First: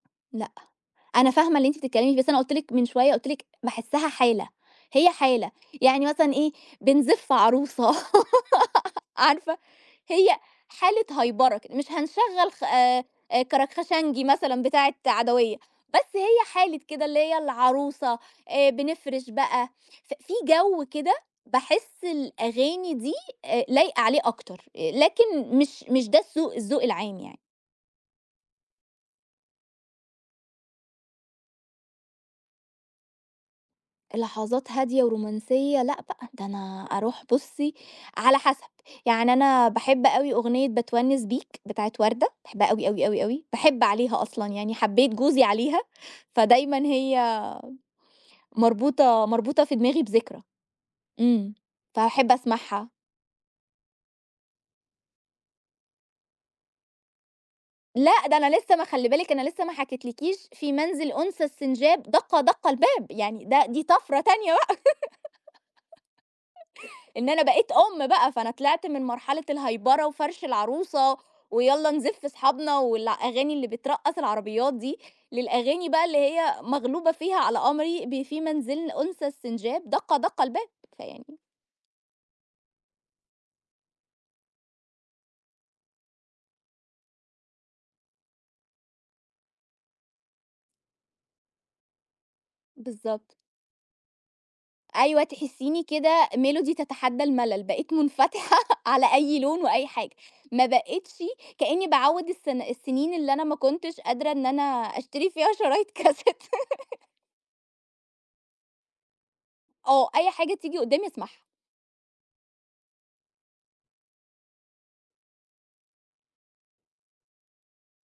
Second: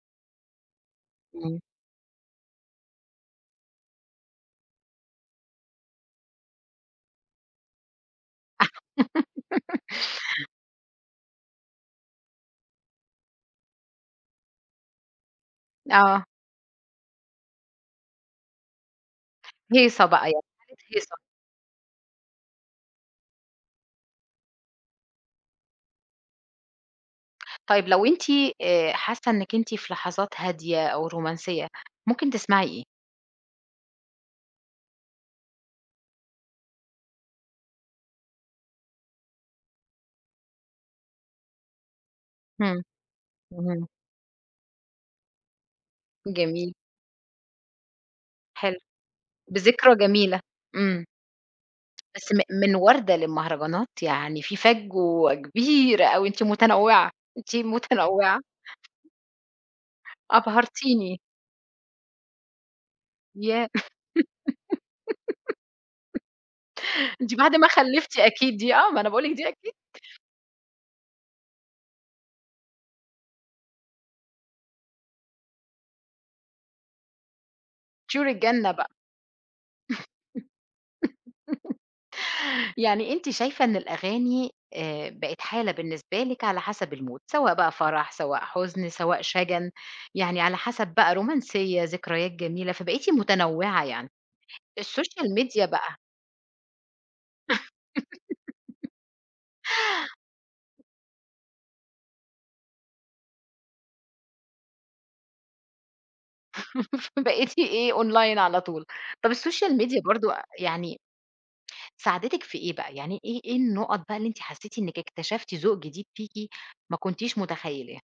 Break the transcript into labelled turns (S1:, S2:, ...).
S1: لأ. أنا فاهمة
S2: إمم.
S1: اللي أنتِ بتتكلمي ف بس أنا قُلت لِك من شوية، قُلت لِك باحسها حالة، هي حالة، يعني مثلًا إيه، بنزِف عروسة عارفة هي حالة هيبرة ك مش هنشغَّل خ آآ، كَركْخَشنجي مثلًا بتاعة عدويّة، بس
S2: آه.
S1: هي حالة كده، اللي هي العروسة، آآ بنفرِش بقى.
S2: هيصة
S1: ف
S2: بقى
S1: في
S2: [unintelligible] بقِت
S1: جو كده،
S2: هيصة.
S1: باحس الأغاني دي أ لايقة عليه أكتر، لكن مش مش ده السّوق الذّوق العام يعني.
S2: طيب لو أنتِ آآ حاسة إنِّك أنتِ في لحظات هادية أو رومانسية، ممكن تسمعي إيه؟
S1: لحظات هادية ورومانسية. لأ بقى، ده أنا أروح بُصي، على حسب، يعني أنا باحب أوي أغنية باتونِّس بيك، بتاعة وردة، باحبها
S2: همم.
S1: أوي، أوي، أوي، أوي، باحب
S2: اهم.
S1: عليها أصلًا، يعني حبيت جوزي عليها،
S2: جميل.
S1: فدايمًا هي
S2: حلو.
S1: مربوطة مربوطة في
S2: بذكرى
S1: دماغي
S2: جميلة.
S1: بذكرى.
S2: إمم.
S1: إمم،
S2: بس
S1: فهاحب
S2: م من
S1: أسمعها.
S2: وردة للمهرجانات؟ يعني في فجوة كبيرة أوي. أنتِ متنوعة، أنتِ
S1: لأ، ده
S2: متنوعة.
S1: أنا لسه ما خلّي بالِك، أنا لسّه ما حكيتلكيش، "في منزل
S2: أبهرتيني.
S1: أنثى السنجاب، دقّ دقّ الباب." يعني ده
S2: ياه!
S1: دي طفرة تانية بقى. إن
S2: دي
S1: أنا
S2: بعد ما
S1: بقيت أُم
S2: خلِّفتِ
S1: بقى، فأنا
S2: أكيد دي
S1: طِلِعت
S2: آه،
S1: من
S2: أنا باقول لكِ
S1: مرحلة
S2: دي أكيد.
S1: الهيبرة وفَرْش العروسة، ويالَّا نزِف أصحابنا والأغاني اللي بترقَّص العربيات دي، للأغاني بقى اللي هي، مغلوبة فيها على أمري ب
S2: طيور
S1: "في
S2: الجنة بقى.
S1: منزل أنثى السنجاب، دقَّ دقَّ الباب." فيعني
S2: يعني أنتِ شايفة إن الأغاني، آآ، بقت حالة بالنسبة لِك على حسب المود، سواء بقى فرَح، سواء حُزن، سواء شَجَن، يعني على حسب بقى، رومانسية، ذكريات جميلة، فبقيتِ
S1: بالضبط.
S2: متنوِّعة، يعني
S1: أيوة
S2: السوشيال ميديا
S1: تحسّيني
S2: بقى
S1: كده، "ميلودي تتحدّى الملل." بقيت منفتحة على أي لون وأي حاجة، ما بقيتشِ كأني باعوِّد الس السنين اللي أنا ما كنتش قادرة إن أنا أشتري فيها شرايط كاسيت.
S2: بقيتِ إيه، أونلاين على طول. طب السوشيال ميديا
S1: آه، أي
S2: برضه أ
S1: حاجة تيجي
S2: يعني
S1: قدامي أسمعها.
S2: ساعدِتِك في إيه بقى؟ يعني إيه إيه النُّقط بقى، اللي أنتِ حسّيتِ إنِّك اكتشفتِ ذوق جديد فيكِ، ما كنتيش متخيِّلاه؟